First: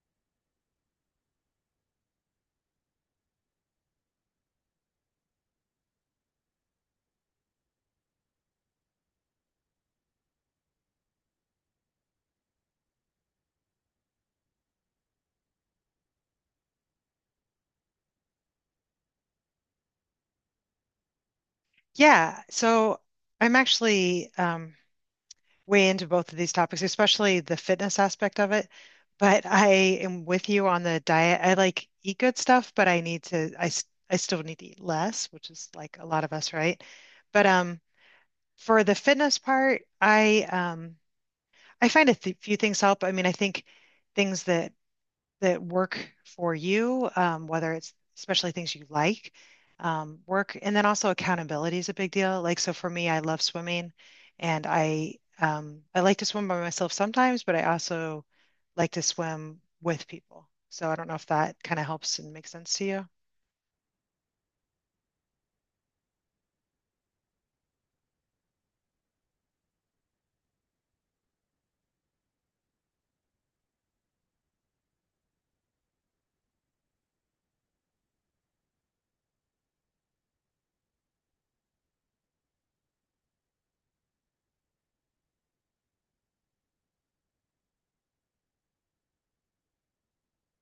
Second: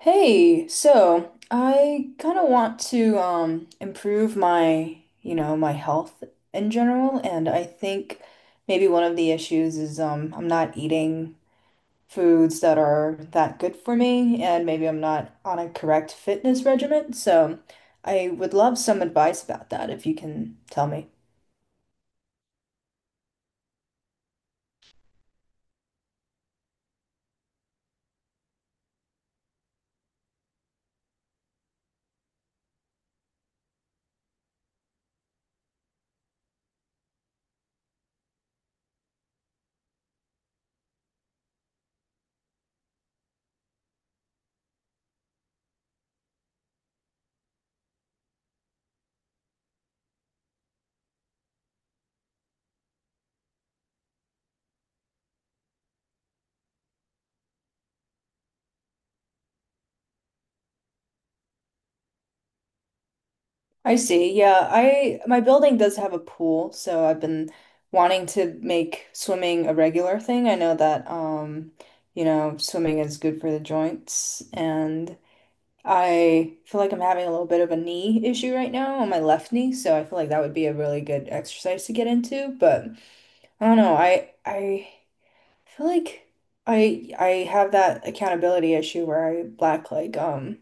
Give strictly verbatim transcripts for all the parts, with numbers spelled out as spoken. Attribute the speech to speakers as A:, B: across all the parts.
A: Hey, so I kind of want to um improve my, you know, my health in general, and I think maybe one of the issues is um I'm not eating foods that are that good for me, and maybe I'm not on a correct fitness regimen. So I would love some advice about that if you can tell me.
B: Yeah, so I'm actually um, way into both of these topics, especially the fitness aspect of it. But I am with you on the diet. I like eat good stuff, but I need to, I, s- I still need to eat less, which is like a lot of us, right? But um, For the fitness part, I um, I find a th few things help. I mean, I think things that that work for you, um, whether it's especially things you like, um, work, and then also accountability is a big deal. Like, so for me, I love swimming, and I um, I like to swim by myself sometimes, but I also like to swim with people. So I don't know if that kind of helps and makes sense to you.
A: I see. Yeah, I my building does have a pool, so I've been wanting to make swimming a regular thing. I know that um, you know, swimming is good for the joints, and I feel like I'm having a little bit of a knee issue right now on my left knee, so I feel like that would be a really good exercise to get into, but I don't know. I I feel like I I have that accountability issue where I lack like um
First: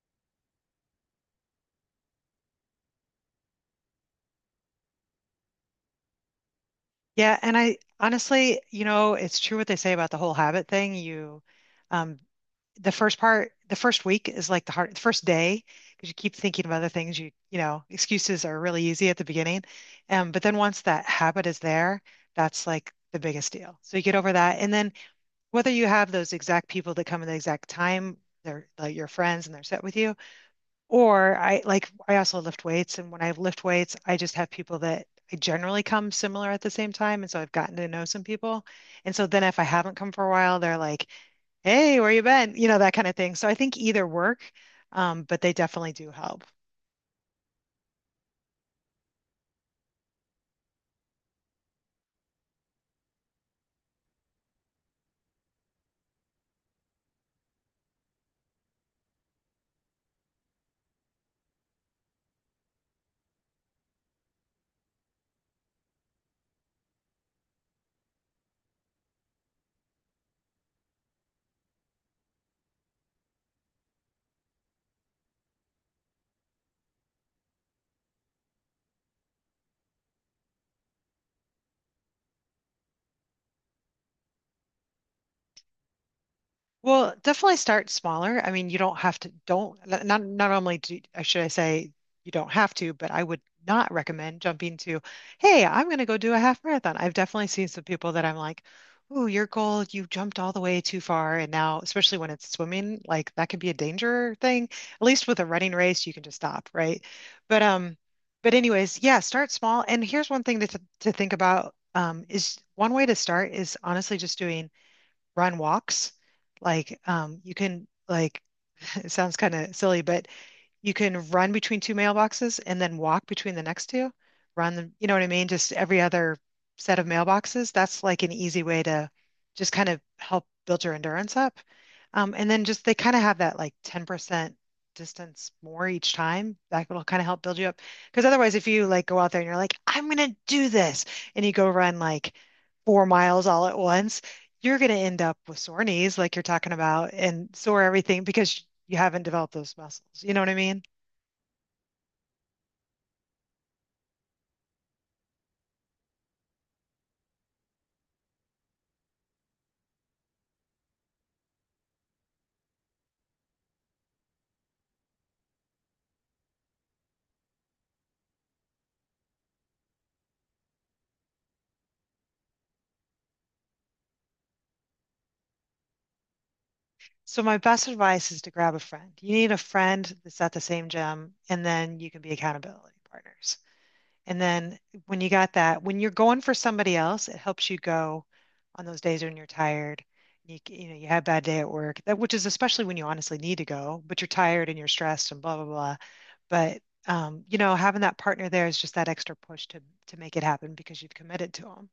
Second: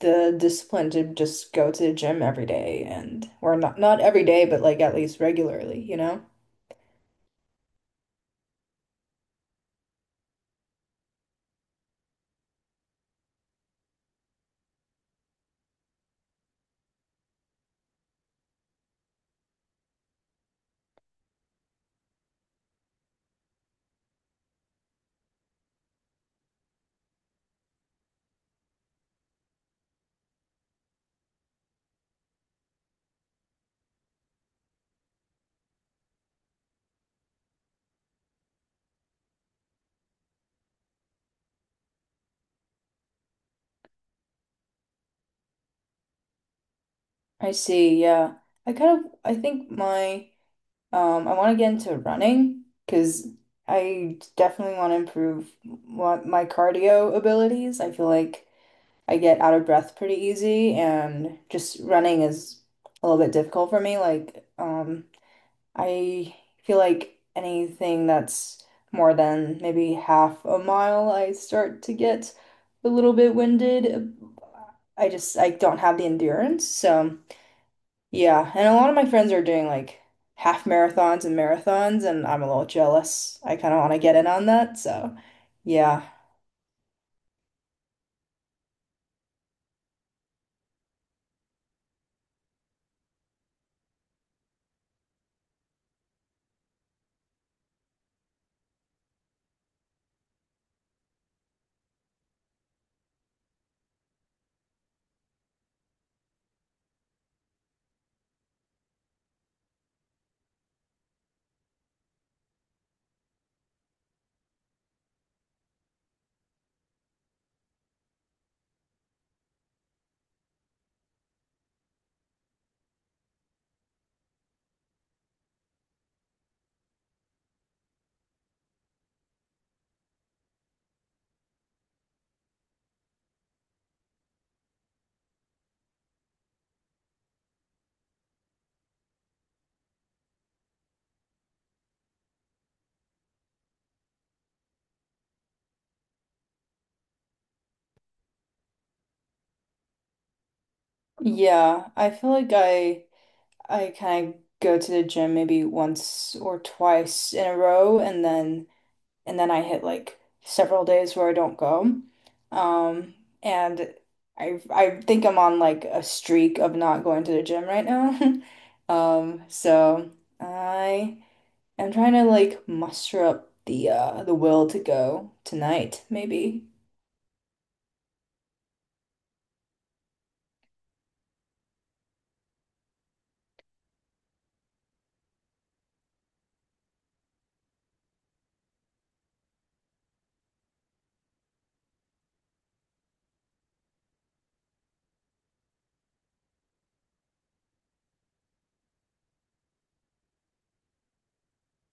A: the discipline to just go to the gym every day and or not not every day, but like at least regularly, you know?
B: Yeah, and I honestly, you know, it's true what they say about the whole habit thing. You, um, the first part, the first week is like the hard, the first day, because you keep thinking of other things. You, you know, excuses are really easy at the beginning, um, but then once that habit is there, that's like the biggest deal. So you get over that, and then whether you have those exact people that come in the exact time, they're like your friends and they're set with you, or I, like, I also lift weights, and when I lift weights, I just have people that I generally come similar at the same time, and so I've gotten to know some people. And so then if I haven't come for a while, they're like, "Hey, where you been?" You know, that kind of thing. So I think either work, um, but they definitely do help.
A: I see, yeah. I kind of I think my um I want to get into running because I definitely want to improve what my cardio abilities. I feel like I get out of breath pretty easy and just running is a little bit difficult for me. Like um I feel like anything that's more than maybe half a mile, I start to get a little bit winded. I just I don't have the endurance. So yeah, and a lot of my friends are doing like half marathons and marathons, and I'm a little jealous. I kind of want to get in on that. So yeah,
B: Well, definitely start smaller. I mean, you don't have to, don't, not, not not only do, uh, should I say you don't have to, but I would not recommend jumping to, hey, I'm going to go do a half marathon. I've definitely seen some people that I'm like, ooh, your goal, you jumped all the way too far. And now, especially when it's swimming, like that could be a danger thing. At least with a running race, you can just stop, right? But, um, but anyways, yeah, start small. And here's one thing to, th- to think about, um, is one way to start is honestly just doing run walks. Like um, you can like It sounds kind of silly, but you can run between two mailboxes and then walk between the next two, run them, you know what I mean? Just every other set of mailboxes. That's like an easy way to just kind of help build your endurance up. Um, and then just they kind of have that like ten percent distance more each time. That will kind of help build you up. Because otherwise, if you like go out there and you're like, I'm gonna do this, and you go run like four miles all at once, you're gonna end up with sore knees, like you're talking about, and sore everything because you haven't developed those muscles. You know what I mean?
A: yeah, I feel like I I kind of go to the gym maybe once or twice in a row, and then. and then I hit like several days where I don't go. Um, and I I think I'm on like a streak of not going to the gym right now. Um, so I am trying to like muster up the uh the will to go tonight, maybe.
B: So my best advice is to grab a friend. You need a friend that's at the same gym, and then you can be accountability partners. And then when you got that, when you're going for somebody else, it helps you go on those days when you're tired. You, you know, you had a bad day at work, that which is especially when you honestly need to go, but you're tired and you're stressed and blah blah blah. But um, you know, having that partner there is just that extra push to to make it happen because you've committed to them.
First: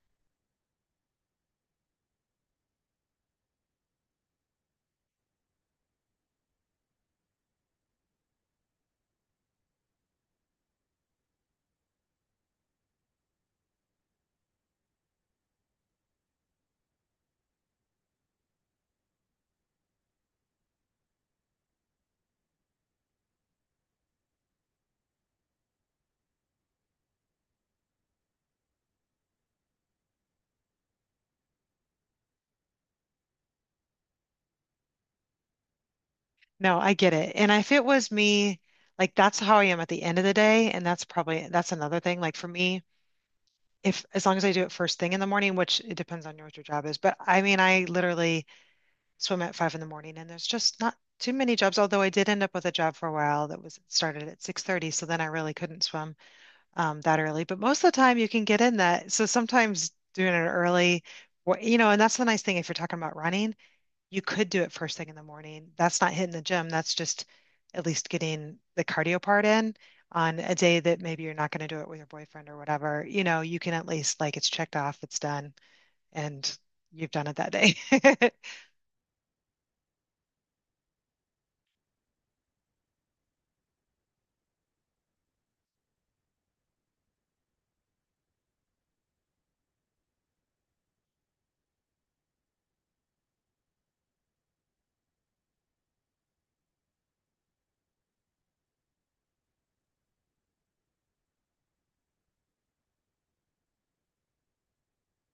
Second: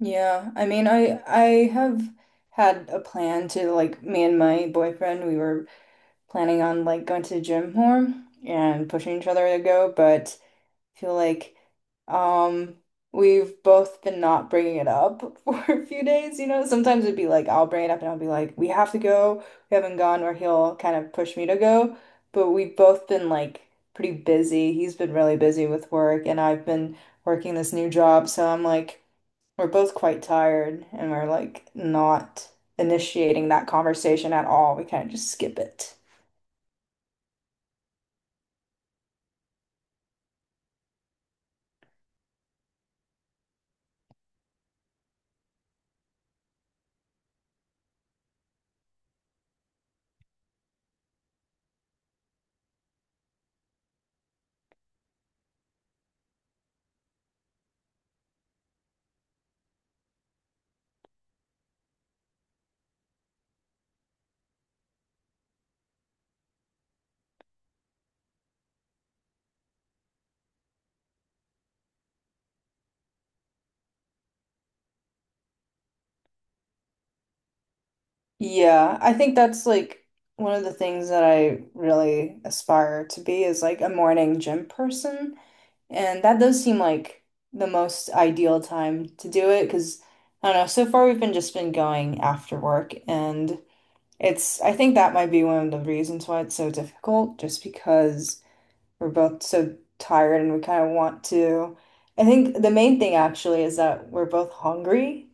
A: Yeah, I mean, I I have had a plan to like me and my boyfriend, we were planning on like going to the gym more and pushing each other to go, but feel like um we've both been not bringing it up for a few days, you know. Sometimes it'd be like I'll bring it up and I'll be like, "We have to go." We haven't gone, or he'll kind of push me to go. But we've both been like pretty busy. He's been really busy with work, and I've been working this new job, so I'm like. We're both quite tired and we're like not initiating that conversation at all. We kind of just skip it.
B: No, I get it. And if it was me, like that's how I am at the end of the day, and that's probably that's another thing. Like for me, if as long as I do it first thing in the morning, which it depends on your what your job is, but I mean, I literally swim at five in the morning, and there's just not too many jobs. Although I did end up with a job for a while that was started at six thirty, so then I really couldn't swim um, that early. But most of the time, you can get in that. So sometimes doing it early, wh- you know, and that's the nice thing if you're talking about running you could do it first thing in the morning. That's not hitting the gym. That's just at least getting the cardio part in on a day that maybe you're not going to do it with your boyfriend or whatever. You know, you can at least like it's checked off, it's done, and you've done it that day.
A: Yeah, I think that's like one of the things that I really aspire to be is like a morning gym person. And that does seem like the most ideal time to do it because I don't know, so far we've been just been going after work and it's I think that might be one of the reasons why it's so difficult just because we're both so tired and we kind of want to. I think the main thing actually is that we're both hungry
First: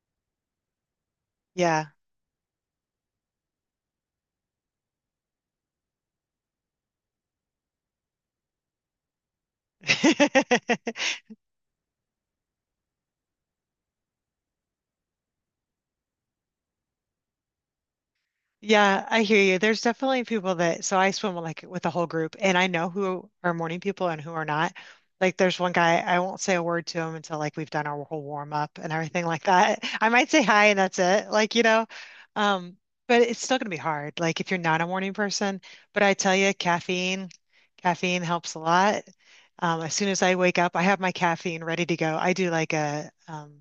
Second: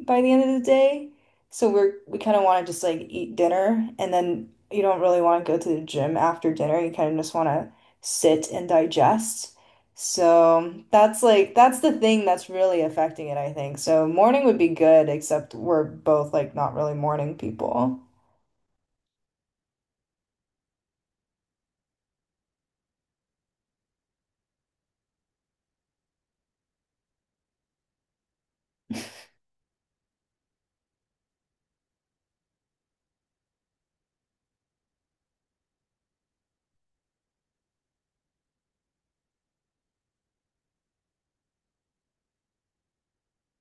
A: by the end of the day. So
B: Yeah.
A: we're we kind of want to just like eat dinner and then you don't really want to go to the gym after dinner. You kind of just want to sit and digest. So that's like that's the thing that's really affecting it, I think. So morning would be good, except we're both like not really morning people.
B: Yeah, I hear you. There's definitely people that, so I swim like with a whole group and I know who are morning people and who are not. Like there's one guy, I won't say a word to him until like we've done our whole warm up and everything like that. I might say hi and that's it. Like, you know, um, but it's still gonna be hard. Like if you're not a morning person, but I tell you, caffeine, caffeine helps a lot. Um, as soon as I wake up, I have my caffeine ready to go. I do like a um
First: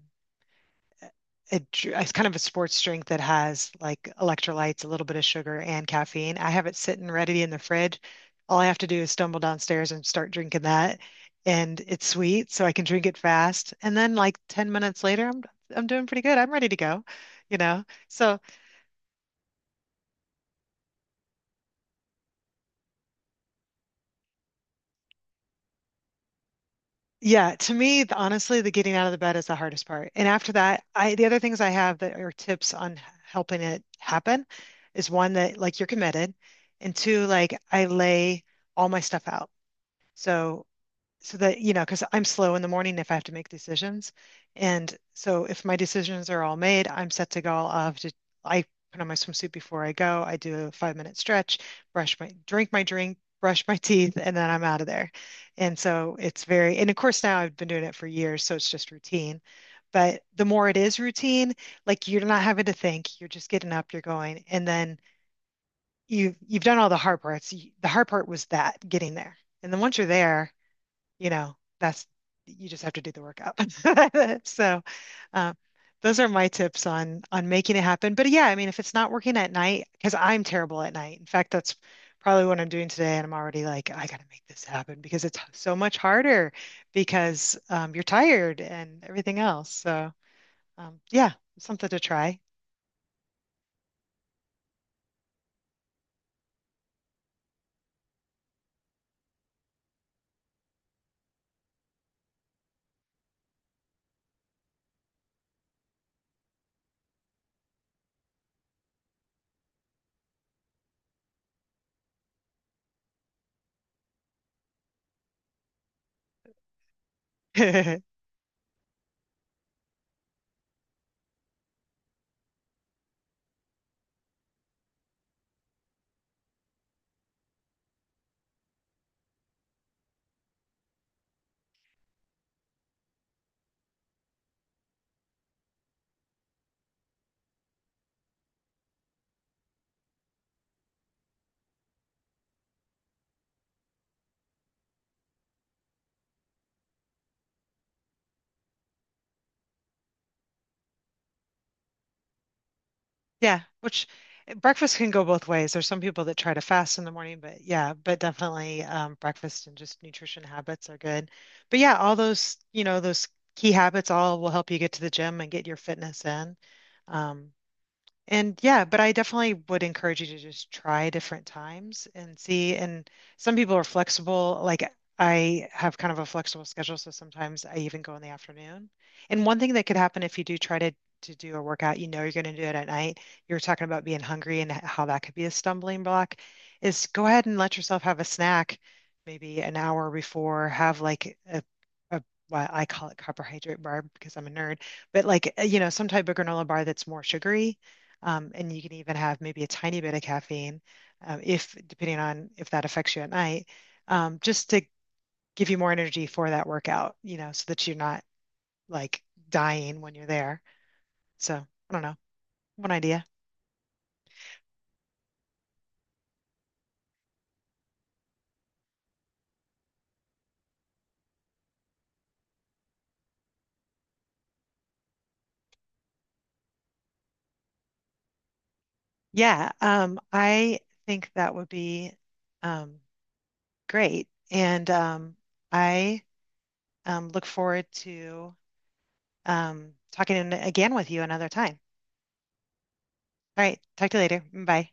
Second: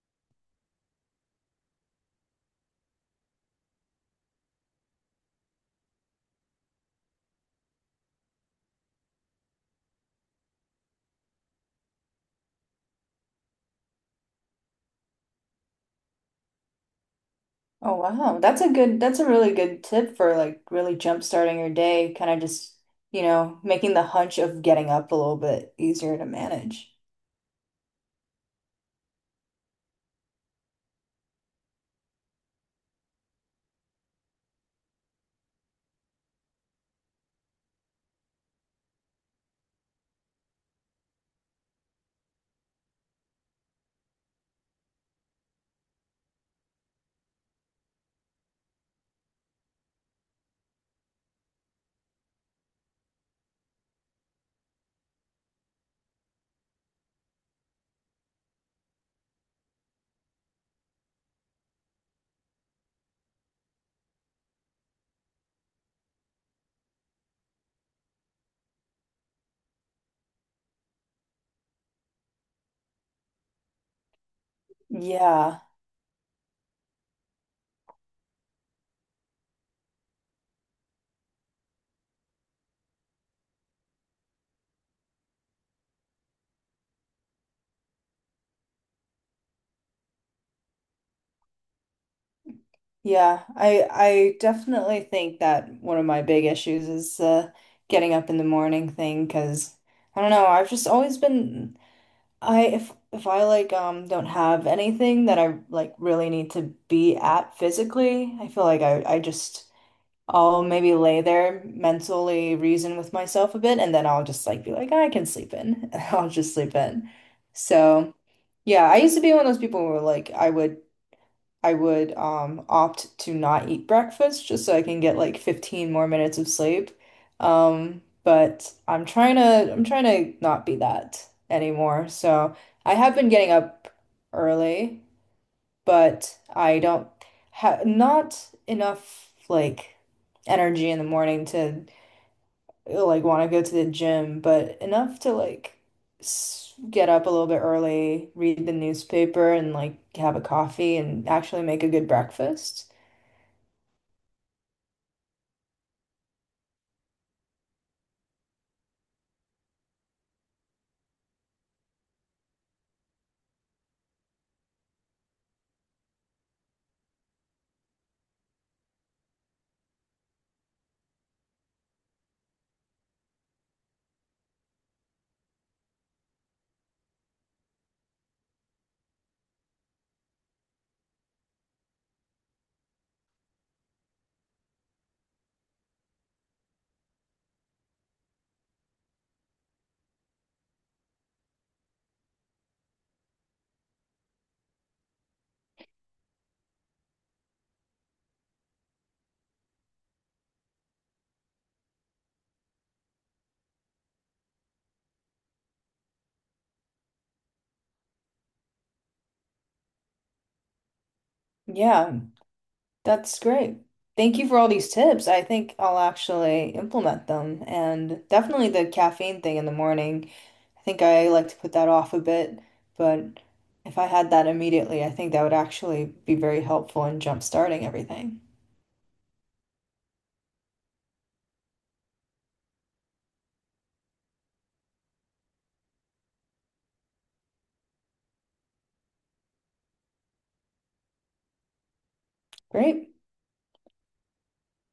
B: a, it's kind of a sports drink that has like electrolytes, a little bit of sugar, and caffeine. I have it sitting ready in the fridge. All I have to do is stumble downstairs and start drinking that. And it's sweet, so I can drink it fast. And then like ten minutes later, I'm I'm doing pretty good. I'm ready to go, you know.
A: Oh
B: So
A: wow. That's a good that's a really good tip for like really jump starting your day, kind of just, you know, making the hunch of getting up a little bit easier to manage.
B: yeah, to me, the, honestly, the getting out of the bed is the hardest part. And after that, I the other things I have that are tips on helping it happen is one that like you're committed, and two, like I lay all my stuff out. So so that, you know, because I'm slow in the morning if I have to make decisions. And so if my decisions are all made, I'm set to go. I'll have to, I put on my swimsuit before I go. I do a five minute stretch, brush my, drink my drink, brush my teeth, and then I'm out of there. And so it's very, and of course now I've been doing it for years, so it's just routine. But the more it is routine, like you're not having to think, you're just getting up, you're going, and then you you've done all the hard parts. You- The hard part was that getting there. And then once you're there, you know, that's you just have to do the work up. So, uh,
A: Yeah.
B: those are my tips on on making it happen. But yeah, I mean, if it's not working at night, because I'm terrible at night. In fact, that's probably what I'm doing today, and I'm already like, I gotta make this happen because it's so much harder because um, you're tired and everything else. So, um, yeah, something to try.
A: Yeah, I I definitely think that one of my big issues is uh getting up in the morning thing. Cause I don't know, I've just always been I if if I like um don't have anything that I like really need to be at physically, I feel like I I just I'll maybe lay there mentally reason with myself a bit and then I'll just like be like I can sleep in. I'll just sleep in. So, yeah, I used to be one of those people who like I would I would um opt to not eat breakfast just so I can get like fifteen more minutes of sleep. Um, but I'm trying to I'm trying to not be that anymore. So I have been getting up early, but I don't have not enough like energy in the morning to like want to go to the gym, but enough to like s- get up a little bit early, read the newspaper, and like have a coffee and actually make a good breakfast.
B: Yeah, which eh, breakfast can go both ways. There's some people that try to fast in the morning, but yeah, but definitely um, breakfast and just nutrition habits are good. But yeah, all those, you know, those key habits all will help you get to the gym and get your fitness in. Um, and yeah, but I definitely would encourage you to just try different times and see. And some people are flexible. Like I have kind of a flexible schedule, so sometimes I even go in the afternoon. And one thing that could happen if you do try to to do a workout, you know you're going to do it at night. You are talking about being hungry and how that could be a stumbling block, is go ahead and let yourself have a snack, maybe an hour before, have like a a what I call it carbohydrate bar because I'm a nerd but like uh, you know some type of granola bar that's more sugary um, and you can even have maybe a tiny bit of caffeine, um, if depending on if that affects you at night, um, just to give you more energy for that workout, you know, so that you're not like dying when you're there. So I don't know,
A: Yeah,
B: one idea.
A: that's great. Thank you for all these tips. I think I'll actually implement them and definitely the caffeine thing in the morning. I think I like to put that off a bit, but if I had that immediately, I think that would actually be very helpful in jump starting everything.
B: Yeah, um, I think that would be um, great. And um, I um, look forward to um, talking again with you another time.
A: Great.
B: All right, talk to you later. Bye.